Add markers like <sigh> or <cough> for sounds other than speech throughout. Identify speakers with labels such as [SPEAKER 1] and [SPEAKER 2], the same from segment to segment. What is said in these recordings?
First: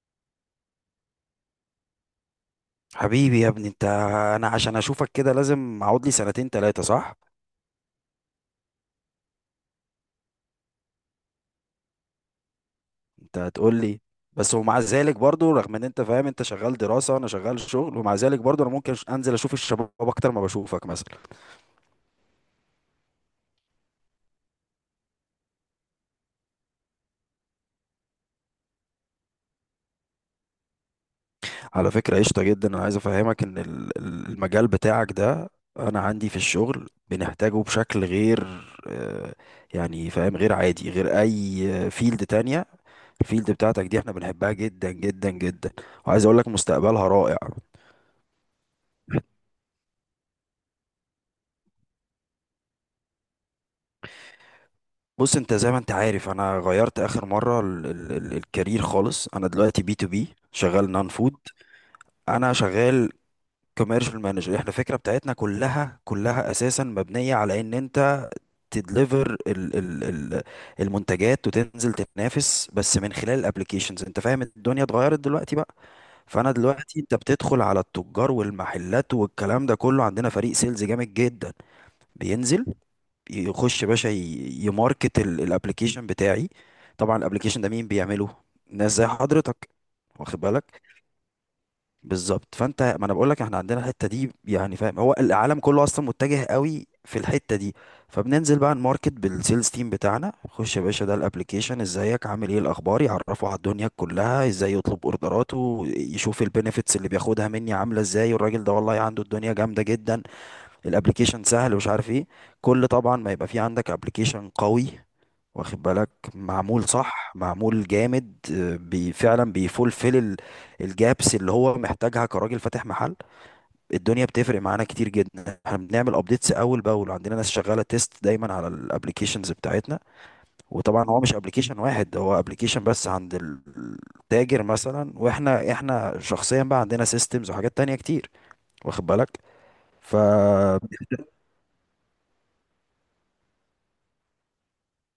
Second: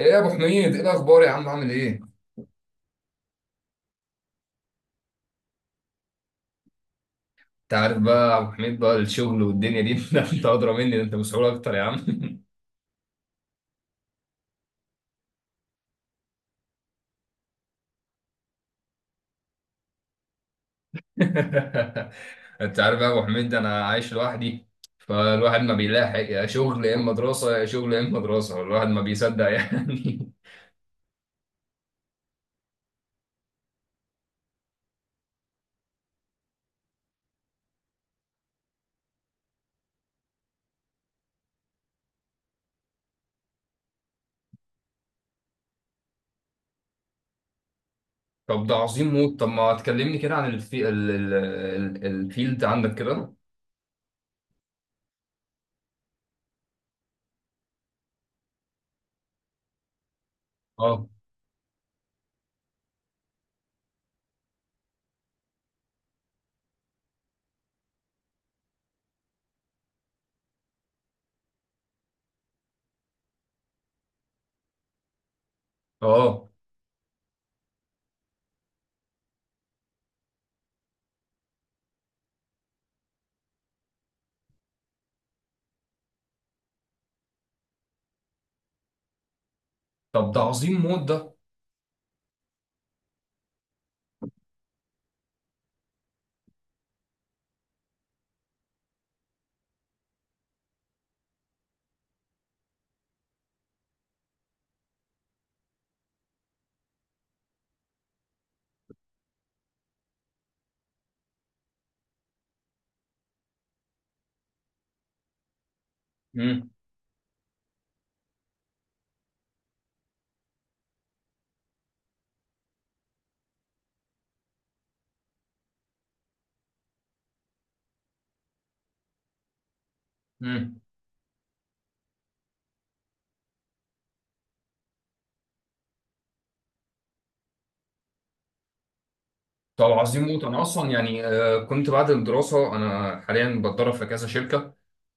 [SPEAKER 1] ايه يا ابو حميد، ايه الاخبار يا عم، عامل ايه؟
[SPEAKER 2] حبيبي يا ابني انت. انا عشان اشوفك كده لازم اقعد لي سنتين تلاتة صح؟
[SPEAKER 1] انت عارف بقى يا ابو حميد، بقى الشغل والدنيا دي <laughs> ده انت ادرى مني، ده انت مسؤول اكتر يا عم.
[SPEAKER 2] انت هتقول لي. بس ومع ذلك برضو رغم ان انت فاهم انت شغال دراسة وانا شغال شغل ومع ذلك برضو انا ممكن انزل اشوف الشباب اكتر ما بشوفك مثلا.
[SPEAKER 1] <laughs> انت عارف بقى يا ابو حميد، انا عايش لوحدي، فالواحد ما بيلاحق، يا شغل يا اما دراسه، يا شغل يا اما دراسه، الواحد ما بيصدق يعني.
[SPEAKER 2] على فكرة قشطة جدا، انا عايز افهمك ان المجال بتاعك ده انا عندي في الشغل بنحتاجه بشكل غير، آه، يعني فاهم، غير عادي، غير اي فيلد تانية. الفيلد بتاعتك دي احنا بنحبها جدا جدا جدا، وعايز اقول لك مستقبلها رائع.
[SPEAKER 1] <laughs> طب ده عظيم موت، طب ما تكلمني كده عن الفيلد عندك كده.
[SPEAKER 2] بص انت زي ما انت عارف انا غيرت اخر مره ال ال ال الكارير خالص. انا دلوقتي بي تو بي شغال
[SPEAKER 1] اه.
[SPEAKER 2] نون فود. انا شغال كوميرشال مانجر. احنا الفكره بتاعتنا كلها كلها اساسا مبنيه على ان انت تدليفر ال ال ال المنتجات وتنزل تنافس بس من خلال الابليكيشنز. انت فاهم الدنيا اتغيرت دلوقتي بقى.
[SPEAKER 1] اه.
[SPEAKER 2] فانا دلوقتي انت بتدخل على التجار والمحلات والكلام ده كله، عندنا فريق سيلز جامد جدا بينزل يخش يا باشا يماركت الابلكيشن بتاعي. طبعا الابلكيشن ده مين بيعمله؟ ناس زي حضرتك،
[SPEAKER 1] طب ده
[SPEAKER 2] واخد
[SPEAKER 1] عظيم
[SPEAKER 2] بالك؟
[SPEAKER 1] موت ده.
[SPEAKER 2] بالظبط. فانت ما انا بقول لك احنا عندنا الحته دي، يعني فاهم، هو العالم كله اصلا متجه قوي في الحته دي. فبننزل بقى نماركت بالسيلز تيم بتاعنا، خش يا باشا ده الابلكيشن، ازيك عامل ايه الاخبار، يعرفه على الدنيا كلها ازاي يطلب اوردراته، يشوف البينيفيتس اللي بياخدها مني عامله ازاي، والراجل ده والله عنده الدنيا جامده جدا. الابليكيشن سهل ومش عارف ايه. كل طبعا ما يبقى في عندك ابليكيشن قوي، واخد بالك، معمول صح معمول جامد، بي فعلا بيفولفل الجابس اللي هو محتاجها كراجل فاتح محل. الدنيا بتفرق معانا كتير جدا، احنا بنعمل ابديتس اول باول، عندنا ناس شغاله تيست دايما على الابليكيشنز بتاعتنا.
[SPEAKER 1] امم.
[SPEAKER 2] وطبعا هو مش ابليكيشن واحد، هو ابليكيشن بس عند التاجر مثلا، واحنا شخصيا بقى عندنا سيستمز وحاجات تانية كتير، واخد بالك؟
[SPEAKER 1] طب عظيم موت، انا
[SPEAKER 2] فهي
[SPEAKER 1] اصلا يعني كنت بعد الدراسه انا حاليا بتدرب في كذا شركه،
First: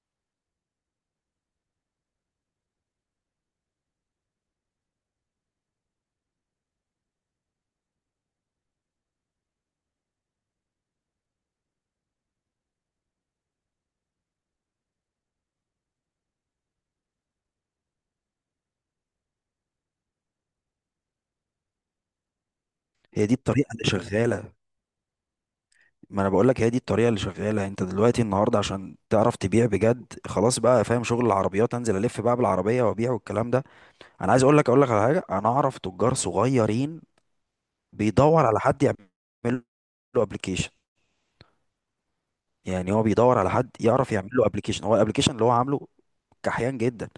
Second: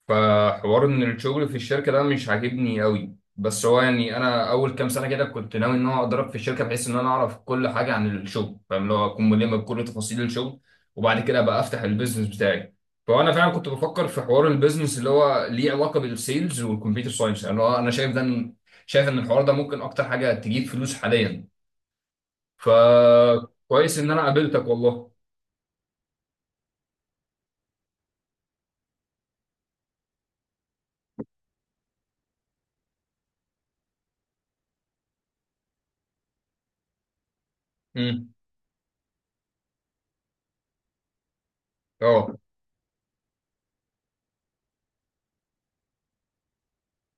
[SPEAKER 1] فحوار ان الشغل في الشركه ده مش عاجبني قوي، بس هو يعني انا اول كام سنه كده كنت ناوي ان انا اتدرب في الشركه بحيث ان انا اعرف كل حاجه عن الشغل، فاهم، اللي هو اكون ملم بكل تفاصيل الشغل، وبعد كده ابقى افتح البيزنس بتاعي. فانا فعلا كنت بفكر في حوار البيزنس اللي هو ليه علاقه بالسيلز والكمبيوتر ساينس، يعني هو انا شايف ده، شايف ان الحوار ده ممكن اكتر حاجه تجيب فلوس حاليا.
[SPEAKER 2] دي الطريقه اللي
[SPEAKER 1] فكويس ان انا
[SPEAKER 2] شغاله،
[SPEAKER 1] قابلتك والله.
[SPEAKER 2] ما انا بقول لك هي دي الطريقه اللي شغاله. انت دلوقتي النهارده عشان تعرف تبيع بجد خلاص بقى فاهم شغل العربيات، انزل الف بقى بالعربيه وابيع والكلام ده. انا عايز اقول لك على حاجه. انا اعرف تجار صغيرين
[SPEAKER 1] امم.
[SPEAKER 2] بيدور على حد يعمل له ابلكيشن.
[SPEAKER 1] اه.
[SPEAKER 2] يعني هو بيدور على حد يعرف يعمل له ابلكيشن. هو الابلكيشن اللي هو عامله كحيان جدا،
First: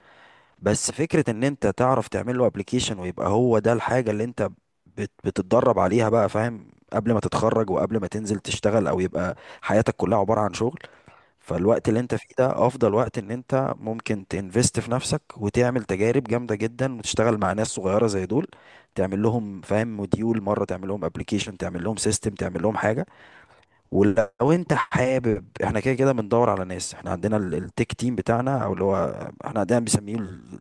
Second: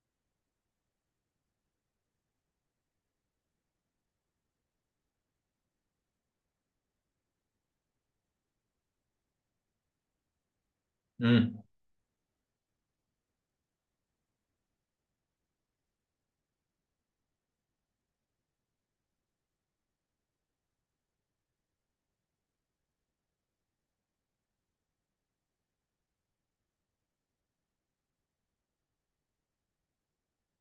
[SPEAKER 2] بس فكره ان انت تعرف تعمل له ابلكيشن ويبقى هو ده الحاجه اللي انت بتتدرب عليها بقى، فاهم، قبل ما تتخرج وقبل ما تنزل تشتغل، او يبقى حياتك كلها عباره عن شغل.
[SPEAKER 1] امم.
[SPEAKER 2] فالوقت اللي انت فيه ده افضل وقت ان انت ممكن تنفست في نفسك وتعمل تجارب جامده جدا وتشتغل مع ناس صغيره زي دول. تعمل لهم، فاهم، موديول مره، تعمل لهم ابلكيشن، تعمل لهم سيستم، تعمل لهم حاجه. ولو انت حابب، احنا كده كده بندور على ناس. احنا عندنا التك تيم بتاعنا، او اللي هو احنا عندنا بنسميه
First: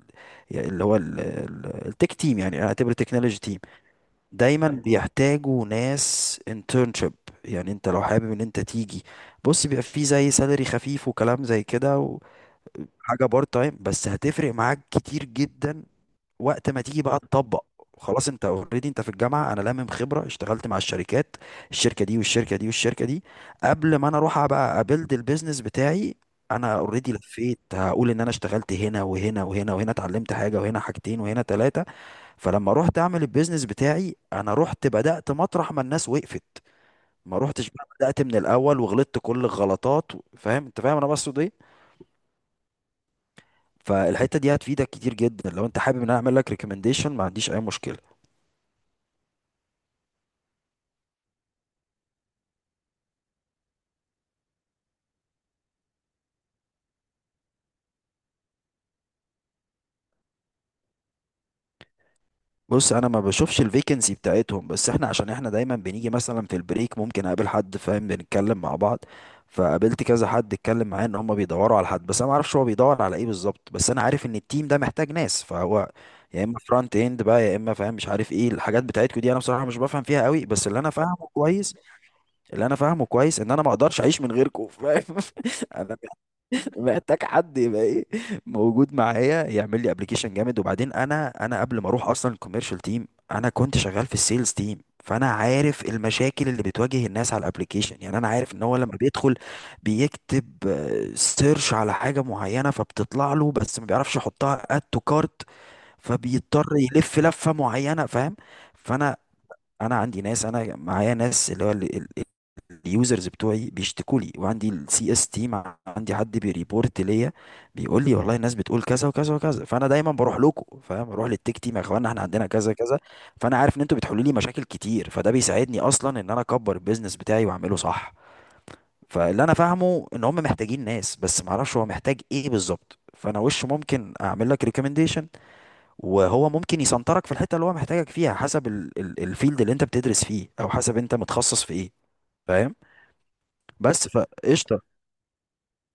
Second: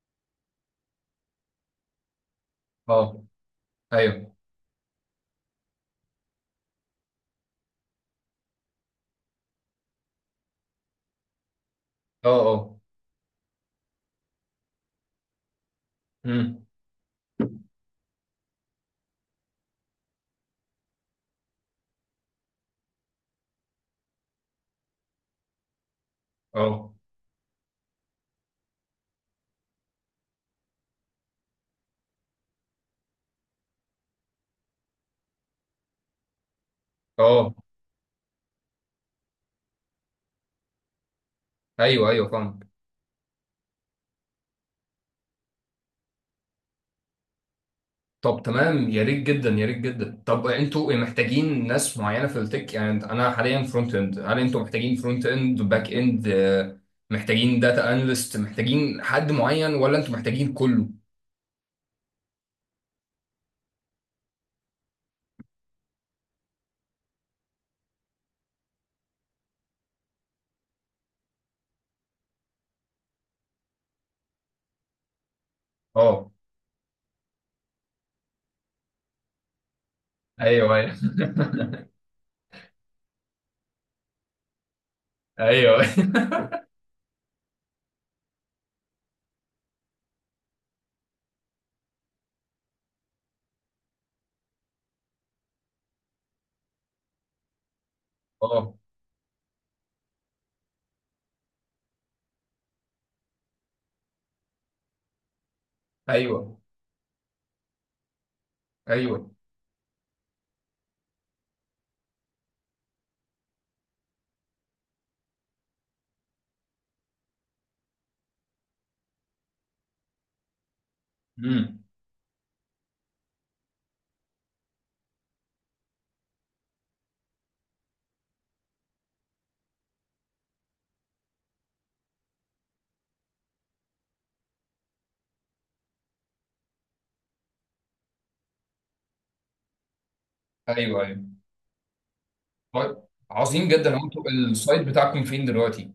[SPEAKER 2] يعني اللي هو التك تيم، يعني اعتبر
[SPEAKER 1] اه.
[SPEAKER 2] تكنولوجي تيم،
[SPEAKER 1] ايوه.
[SPEAKER 2] دايما بيحتاجوا ناس internship. يعني انت لو حابب ان انت تيجي، بص بيبقى فيه زي سالري خفيف وكلام زي كده،
[SPEAKER 1] اه. اه.
[SPEAKER 2] وحاجة بارت تايم، بس هتفرق معاك كتير جدا
[SPEAKER 1] امم.
[SPEAKER 2] وقت ما تيجي بقى تطبق. خلاص انت اوريدي انت في الجامعة، انا لامم خبرة، اشتغلت مع الشركات الشركة دي والشركة دي والشركة دي. قبل ما انا اروح بقى ابيلد البيزنس بتاعي، انا
[SPEAKER 1] اه.
[SPEAKER 2] اوريدي لفيت، هقول ان انا اشتغلت هنا وهنا وهنا وهنا، اتعلمت حاجة وهنا حاجتين وهنا ثلاثة. فلما رحت اعمل البيزنس بتاعي، انا رحت بدأت مطرح ما الناس وقفت، ما
[SPEAKER 1] اه.
[SPEAKER 2] رحتش بقى بدأت من الاول وغلطت كل الغلطات فاهم، انت فاهم انا بقصد ايه.
[SPEAKER 1] ايوه، ايوه فاهم.
[SPEAKER 2] فالحته دي هتفيدك كتير جدا. لو انت حابب ان انا اعمل لك ريكومنديشن ما عنديش اي مشكله.
[SPEAKER 1] طب تمام، يا ريت جدا، يا ريت جدا. طب انتوا محتاجين ناس معينه في التك، يعني انا حاليا فرونت اند، هل انتوا محتاجين فرونت اند باك اند، محتاجين داتا اناليست، محتاجين حد معين، ولا انتوا محتاجين كله؟
[SPEAKER 2] بص انا ما بشوفش الفيكنسي بتاعتهم، بس احنا عشان احنا دايما بنيجي مثلا في البريك، ممكن اقابل حد، فاهم، بنتكلم مع بعض. فقابلت كذا حد اتكلم معاه ان هم بيدوروا على حد، بس انا ما اعرفش هو بيدور على ايه بالظبط، بس انا عارف ان التيم ده محتاج ناس. فهو
[SPEAKER 1] اه.
[SPEAKER 2] يا اما فرونت اند بقى يا اما فاهم مش عارف ايه الحاجات بتاعتكم دي. انا بصراحة مش بفهم فيها قوي، بس
[SPEAKER 1] ايوه، ايوه. <laughs>
[SPEAKER 2] اللي انا فاهمه كويس ان انا ما اقدرش اعيش من غيركم، فاهم. <laughs>
[SPEAKER 1] ايوه.
[SPEAKER 2] انا محتاج حد يبقى ايه، موجود معايا يعمل لي ابلكيشن جامد. وبعدين انا قبل ما اروح اصلا الكوميرشال تيم انا كنت شغال في السيلز تيم. فانا عارف المشاكل اللي بتواجه الناس على الابلكيشن. يعني انا عارف ان
[SPEAKER 1] اه.
[SPEAKER 2] هو لما بيدخل بيكتب سيرش على حاجه معينه فبتطلع له، بس ما بيعرفش يحطها اد تو كارت،
[SPEAKER 1] ايوه،
[SPEAKER 2] فبيضطر يلف لفه معينه، فاهم. فانا
[SPEAKER 1] ايوه.
[SPEAKER 2] انا عندي ناس، انا معايا ناس، اللي هو اليوزرز بتوعي بيشتكوا لي، وعندي السي اس تيم، عندي حد بيريبورت ليا، بيقول لي والله الناس بتقول كذا وكذا وكذا. فانا دايما بروح لكم، فاهم، بروح للتك تيم، يا
[SPEAKER 1] امم.
[SPEAKER 2] اخوان احنا عندنا كذا كذا. فانا عارف ان انتوا بتحلوا لي مشاكل كتير، فده بيساعدني اصلا ان انا اكبر البيزنس بتاعي واعمله صح. فاللي انا فاهمه ان هم محتاجين ناس، بس ما اعرفش هو محتاج ايه بالظبط. فانا وش ممكن اعمل لك ريكومنديشن وهو ممكن يسنطرك في الحته اللي هو محتاجك فيها، حسب الفيلد اللي انت بتدرس فيه او حسب
[SPEAKER 1] ايوه،
[SPEAKER 2] انت
[SPEAKER 1] ايوه.
[SPEAKER 2] متخصص في ايه، فاهم،
[SPEAKER 1] طيب، عظيم جدا، هو
[SPEAKER 2] بس.
[SPEAKER 1] انتوا
[SPEAKER 2] فقشطه.
[SPEAKER 1] السايت بتاعكم فين دلوقتي؟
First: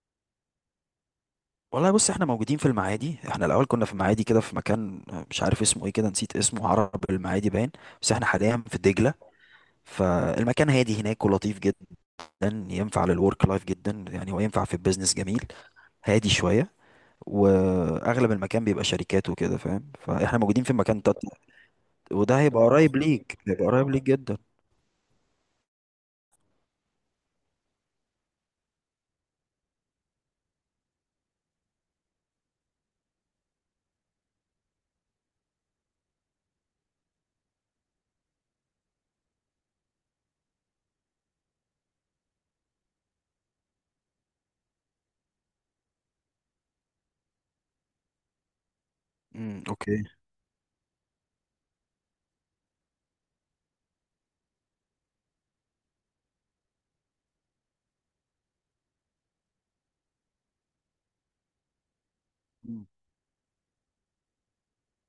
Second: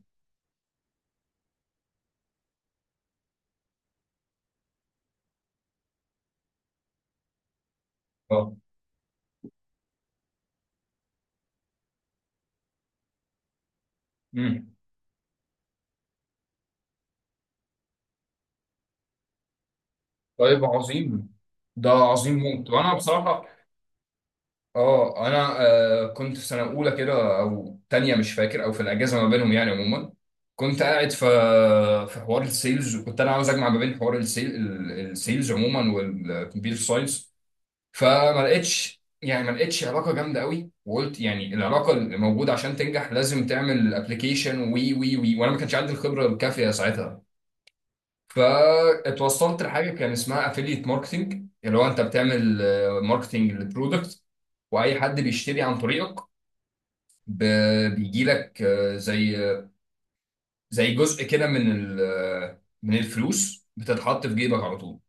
[SPEAKER 2] والله بص احنا موجودين في المعادي. احنا الاول كنا في المعادي كده في مكان، مش عارف اسمه ايه كده، نسيت اسمه، عرب المعادي باين، بس احنا
[SPEAKER 1] اه.
[SPEAKER 2] حاليا في دجله. فالمكان هادي هناك ولطيف جدا، ينفع للورك لايف جدا يعني، وينفع في البيزنس جميل، هادي شويه، واغلب المكان بيبقى شركات وكده، فاهم، فاحنا موجودين
[SPEAKER 1] طيب
[SPEAKER 2] في مكان
[SPEAKER 1] عظيم، ده
[SPEAKER 2] وده
[SPEAKER 1] عظيم
[SPEAKER 2] هيبقى
[SPEAKER 1] موت، وانا
[SPEAKER 2] قريب ليك،
[SPEAKER 1] بصراحه
[SPEAKER 2] هيبقى قريب ليك جدا.
[SPEAKER 1] اه، انا كنت في سنه اولى كده او تانية مش فاكر، او في الاجازه ما بينهم يعني عموما، كنت قاعد في في حوار السيلز، وكنت انا عاوز اجمع ما بين حوار السيلز عموما والكمبيوتر ساينس. فما لقيتش يعني ما لقيتش علاقه جامده قوي، وقلت يعني العلاقه اللي موجوده عشان تنجح لازم تعمل ابلكيشن وي وي وي وانا ما كانش عندي الخبره الكافيه ساعتها. فاتوصلت
[SPEAKER 2] امم،
[SPEAKER 1] لحاجه
[SPEAKER 2] اوكي.
[SPEAKER 1] كان اسمها افيليت ماركتنج، اللي هو انت بتعمل ماركتنج للبرودكت، واي حد بيشتري عن طريقك بيجي لك زي جزء كده من
[SPEAKER 2] مم.
[SPEAKER 1] من الفلوس بتتحط في جيبك على طول.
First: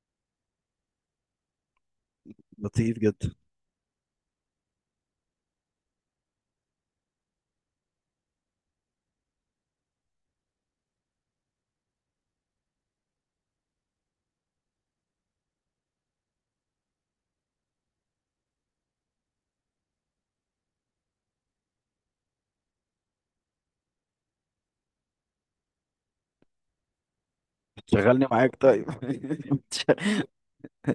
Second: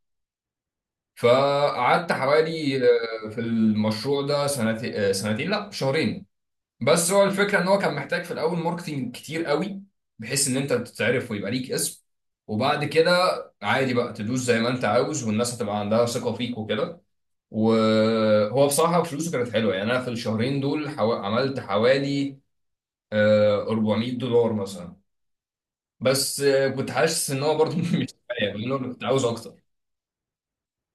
[SPEAKER 1] فقعدت حوالي
[SPEAKER 2] لطيف جدا.
[SPEAKER 1] في المشروع ده سنتين، سنتين لا شهرين. بس هو الفكره ان هو كان محتاج في الاول ماركتينج كتير قوي، بحيث ان انت تتعرف ويبقى ليك اسم، وبعد كده عادي بقى تدوس زي ما انت عاوز، والناس هتبقى عندها ثقه فيك وكده. وهو بصراحه فلوسه كانت حلوه، يعني انا في الشهرين دول عملت حوالي $400 مثلا، بس كنت حاسس ان هو برضه <laughs> مش
[SPEAKER 2] شغلني
[SPEAKER 1] كفايه،
[SPEAKER 2] معاك
[SPEAKER 1] لأن أنا
[SPEAKER 2] طيب.
[SPEAKER 1] كنت عاوز اكتر.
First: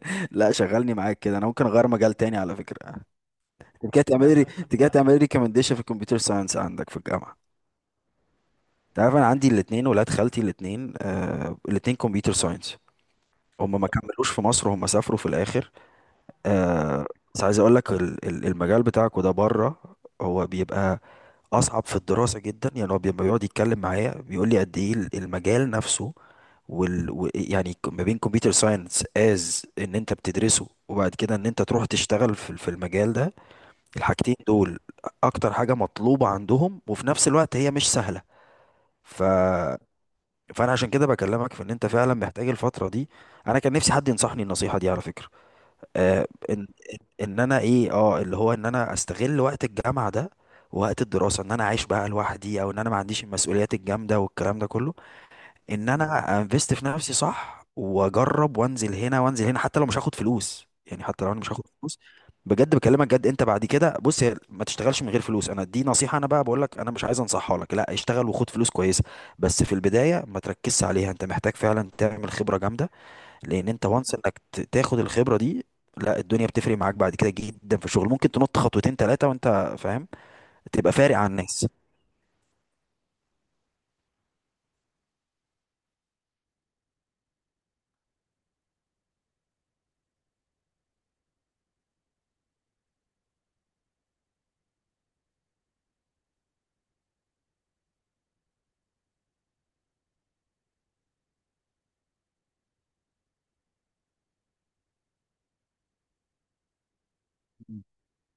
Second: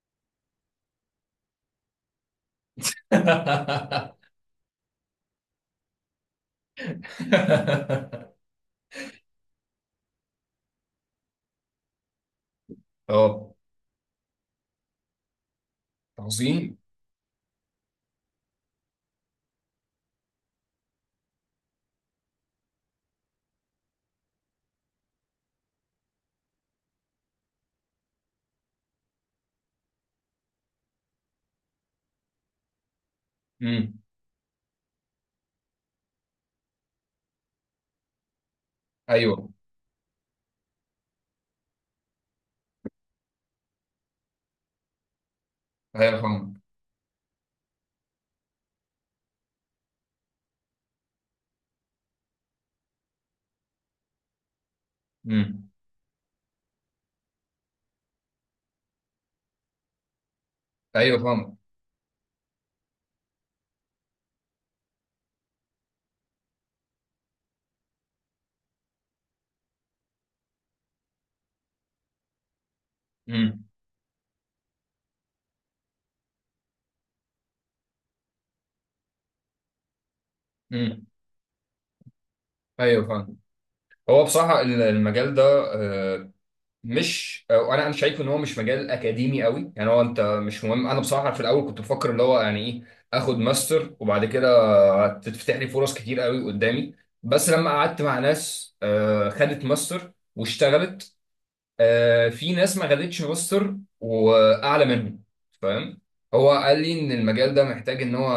[SPEAKER 2] <laughs> لا شغلني معاك كده، انا ممكن اغير مجال تاني على فكره. انت جاي تعمل لي ريكومنديشن في الكمبيوتر ساينس عندك في الجامعه. انت عارف انا عندي الاثنين ولاد خالتي الاثنين، الاثنين كمبيوتر ساينس،
[SPEAKER 1] <laughs> اه
[SPEAKER 2] هم ما كملوش في مصر، هم سافروا في الاخر.
[SPEAKER 1] عظيم.
[SPEAKER 2] آه. بس عايز اقول لك المجال بتاعك وده بره، هو بيبقى اصعب في الدراسه جدا، يعني هو بيبقى بيقعد يتكلم معايا بيقول لي قد ايه المجال نفسه يعني ما بين كمبيوتر ساينس از ان انت بتدرسه وبعد كده ان انت تروح تشتغل في في المجال ده،
[SPEAKER 1] امم.
[SPEAKER 2] الحاجتين دول اكتر حاجة مطلوبة عندهم وفي نفس الوقت هي مش سهلة. ف...
[SPEAKER 1] ايوه،
[SPEAKER 2] فانا عشان كده بكلمك في ان انت فعلا محتاج الفترة دي، انا كان نفسي حد ينصحني النصيحة دي على فكرة.
[SPEAKER 1] ايوه فاهم.
[SPEAKER 2] ان ان انا ايه اه اللي هو ان انا استغل وقت الجامعة ده، ووقت الدراسة ان انا عايش بقى لوحدي، او ان انا ما عنديش المسؤوليات الجامدة والكلام ده كله،
[SPEAKER 1] امم.
[SPEAKER 2] ان انا انفست في نفسي صح واجرب وانزل هنا وانزل هنا، حتى لو مش هاخد فلوس، يعني
[SPEAKER 1] ايوه
[SPEAKER 2] حتى لو انا مش
[SPEAKER 1] فاهم.
[SPEAKER 2] هاخد فلوس بجد. بكلمك جد، انت بعد كده بص هي ما تشتغلش من غير فلوس، انا دي نصيحة انا بقى بقول لك، انا مش عايز انصحها لك لا اشتغل وخد فلوس كويسة، بس في البداية ما تركزش عليها. انت محتاج فعلا تعمل خبرة جامدة لان انت وانس انك تاخد الخبرة دي. لا الدنيا بتفرق معاك بعد كده جدا، في الشغل ممكن تنط خطوتين ثلاثة وانت فاهم، تبقى
[SPEAKER 1] امم.
[SPEAKER 2] فارق عن الناس.
[SPEAKER 1] ايوه فاهم. هو بصراحه المجال ده آه، مش انا شايف ان هو مش مجال اكاديمي قوي، يعني هو انت مش مهم، انا بصراحه في الاول كنت بفكر اللي هو يعني ايه، اخد ماستر وبعد كده تتفتح لي فرص كتير قوي قدامي. بس لما قعدت مع ناس خدت ماستر واشتغلت، في ناس ما خدتش روستر واعلى منه، فاهم. هو قال لي ان المجال ده
[SPEAKER 2] مم.
[SPEAKER 1] محتاج ان هو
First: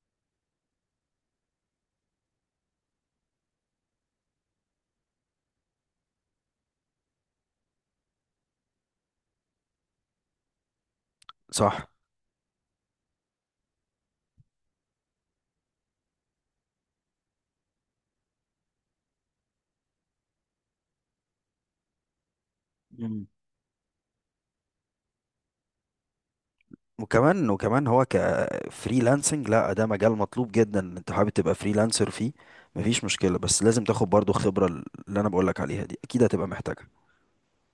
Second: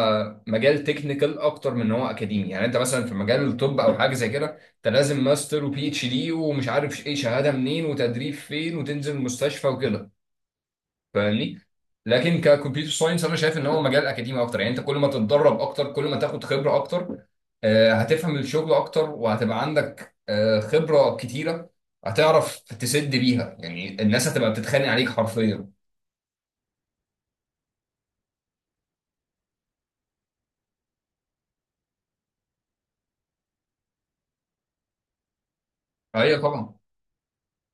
[SPEAKER 1] مجال تكنيكال اكتر من ان هو اكاديمي. يعني انت مثلا في مجال الطب او حاجه زي كده، انت لازم ماستر وبي اتش دي، ومش عارف ايه شهاده منين، وتدريب فين، وتنزل المستشفى وكده، فاهمني.
[SPEAKER 2] صح.
[SPEAKER 1] لكن ككمبيوتر ساينس انا شايف ان هو مجال اكاديمي اكتر، يعني انت كل ما تتدرب اكتر كل ما تاخد خبره اكتر، هتفهم الشغل اكتر، وهتبقى عندك خبره كتيره، هتعرف تسد بيها. يعني الناس هتبقى بتتخانق عليك حرفيا.
[SPEAKER 2] وكمان هو كفريلانسنج لا ده مجال مطلوب جدا، انت حابب تبقى فريلانسر فيه مفيش مشكلة، بس لازم تاخد برضو خبرة اللي انا بقولك عليها دي اكيد
[SPEAKER 1] ايوه
[SPEAKER 2] هتبقى
[SPEAKER 1] طبعا.
[SPEAKER 2] محتاجها.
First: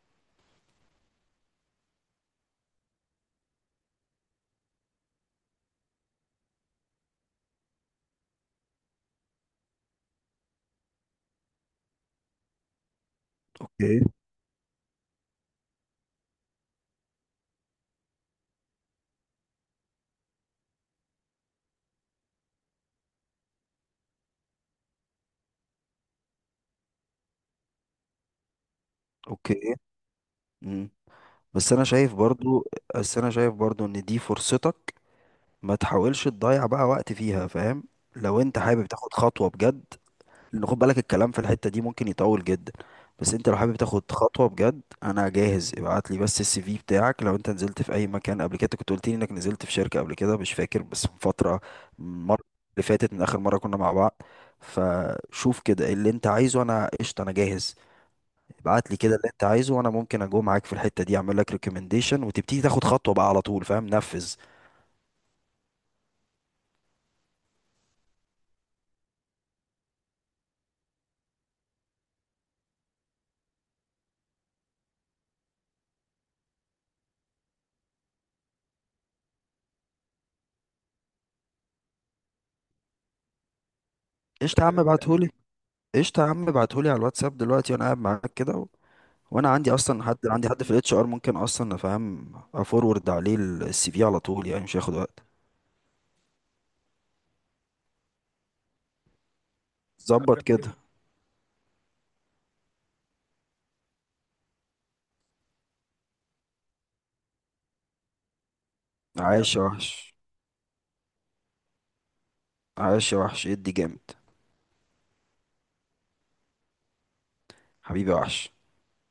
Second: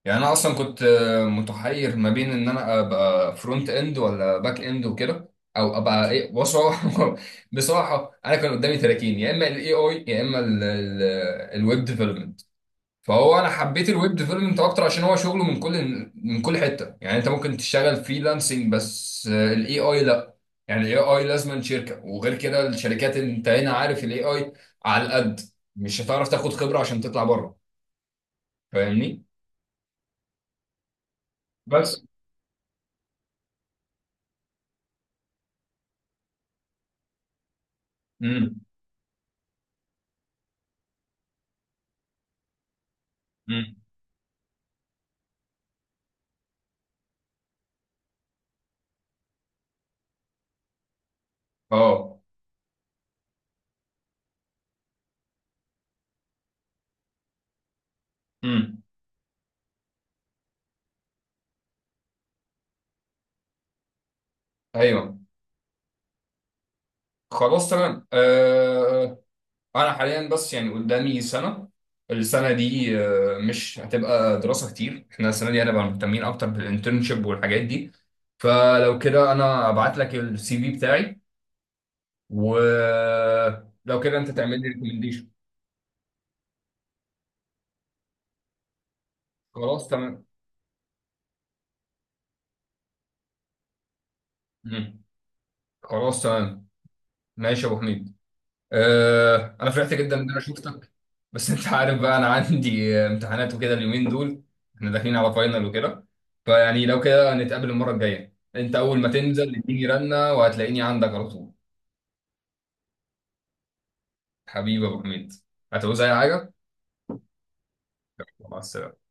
[SPEAKER 1] يعني انا اصلا كنت متحير ما بين ان انا ابقى فرونت اند ولا باك اند وكده، او ابقى ايه بصراحه. <laughs> بصراحه انا كان قدامي 30، يا اما الاي اي يا اما الويب ديفلوبمنت، فهو انا حبيت
[SPEAKER 2] اوكي.
[SPEAKER 1] الويب ديفلوبمنت اكتر عشان هو شغله من كل حته. يعني انت ممكن تشتغل فريلانسنج بس الاي اي لا. يعني الاي اي لازم شركه، وغير كده الشركات انت هنا عارف الاي اي على القد، مش هتعرف تاخد خبره عشان تطلع بره، فاهمني.
[SPEAKER 2] اوكي. مم. بس انا
[SPEAKER 1] بس.
[SPEAKER 2] شايف برضو بس انا شايف برضو ان دي فرصتك، ما تحاولش تضيع بقى وقت فيها، فاهم، لو انت
[SPEAKER 1] امم.
[SPEAKER 2] حابب تاخد خطوة بجد، لأن خد بالك الكلام في الحتة دي ممكن يطول جدا. بس انت لو
[SPEAKER 1] امم.
[SPEAKER 2] حابب تاخد خطوة بجد انا جاهز. ابعت لي بس السي في بتاعك، لو انت نزلت في اي مكان قبل كده، أنت كنت قلت لي انك نزلت في شركة قبل كده، مش فاكر بس من فترة،
[SPEAKER 1] اه.
[SPEAKER 2] المرة اللي فاتت من اخر مرة كنا مع بعض. فشوف كده إيه اللي انت عايزه، انا قشطة، انا جاهز.
[SPEAKER 1] امم.
[SPEAKER 2] ابعت لي كده اللي انت عايزه وانا ممكن اجو معاك في الحتة دي، اعمل لك ريكومنديشن وتبتدي تاخد خطوة بقى على طول، فاهم، نفذ.
[SPEAKER 1] ايوه، خلاص تمام. انا حاليا بس يعني قدامي سنه، السنه دي مش هتبقى دراسه كتير، احنا السنه دي هنبقى مهتمين اكتر بالانترنشيب والحاجات دي، فلو كده انا ابعت لك السي في بتاعي، ولو كده انت تعمل
[SPEAKER 2] قشطة يا
[SPEAKER 1] لي
[SPEAKER 2] عم
[SPEAKER 1] ريكومنديشن.
[SPEAKER 2] ابعتهولي. قشطة يا عم ابعتهولي على الواتساب دلوقتي وانا قاعد معاك كده. وانا عندي
[SPEAKER 1] خلاص
[SPEAKER 2] اصلا حد،
[SPEAKER 1] تمام.
[SPEAKER 2] عندي حد في الاتش ار ممكن اصلا افهم افورورد عليه السي في على طول، يعني مش هياخد
[SPEAKER 1] مم.
[SPEAKER 2] وقت.
[SPEAKER 1] خلاص تمام. ماشي يا ابو حميد، انا فرحت
[SPEAKER 2] طب
[SPEAKER 1] جدا
[SPEAKER 2] ظبط
[SPEAKER 1] ان انا
[SPEAKER 2] جميل كده.
[SPEAKER 1] شفتك، بس انت عارف بقى انا عندي امتحانات وكده اليومين دول، احنا داخلين على فاينل وكده، فيعني لو كده نتقابل المره الجايه، انت اول ما
[SPEAKER 2] جميل،
[SPEAKER 1] تنزل
[SPEAKER 2] عايش يا
[SPEAKER 1] اديني
[SPEAKER 2] وحش.
[SPEAKER 1] رنه وهتلاقيني عندك على طول.
[SPEAKER 2] عايش يا وحش ادي جامد.
[SPEAKER 1] حبيبي يا ابو حميد، هتعوز اي حاجه؟
[SPEAKER 2] حبيبي يا وحش.
[SPEAKER 1] مع السلامه.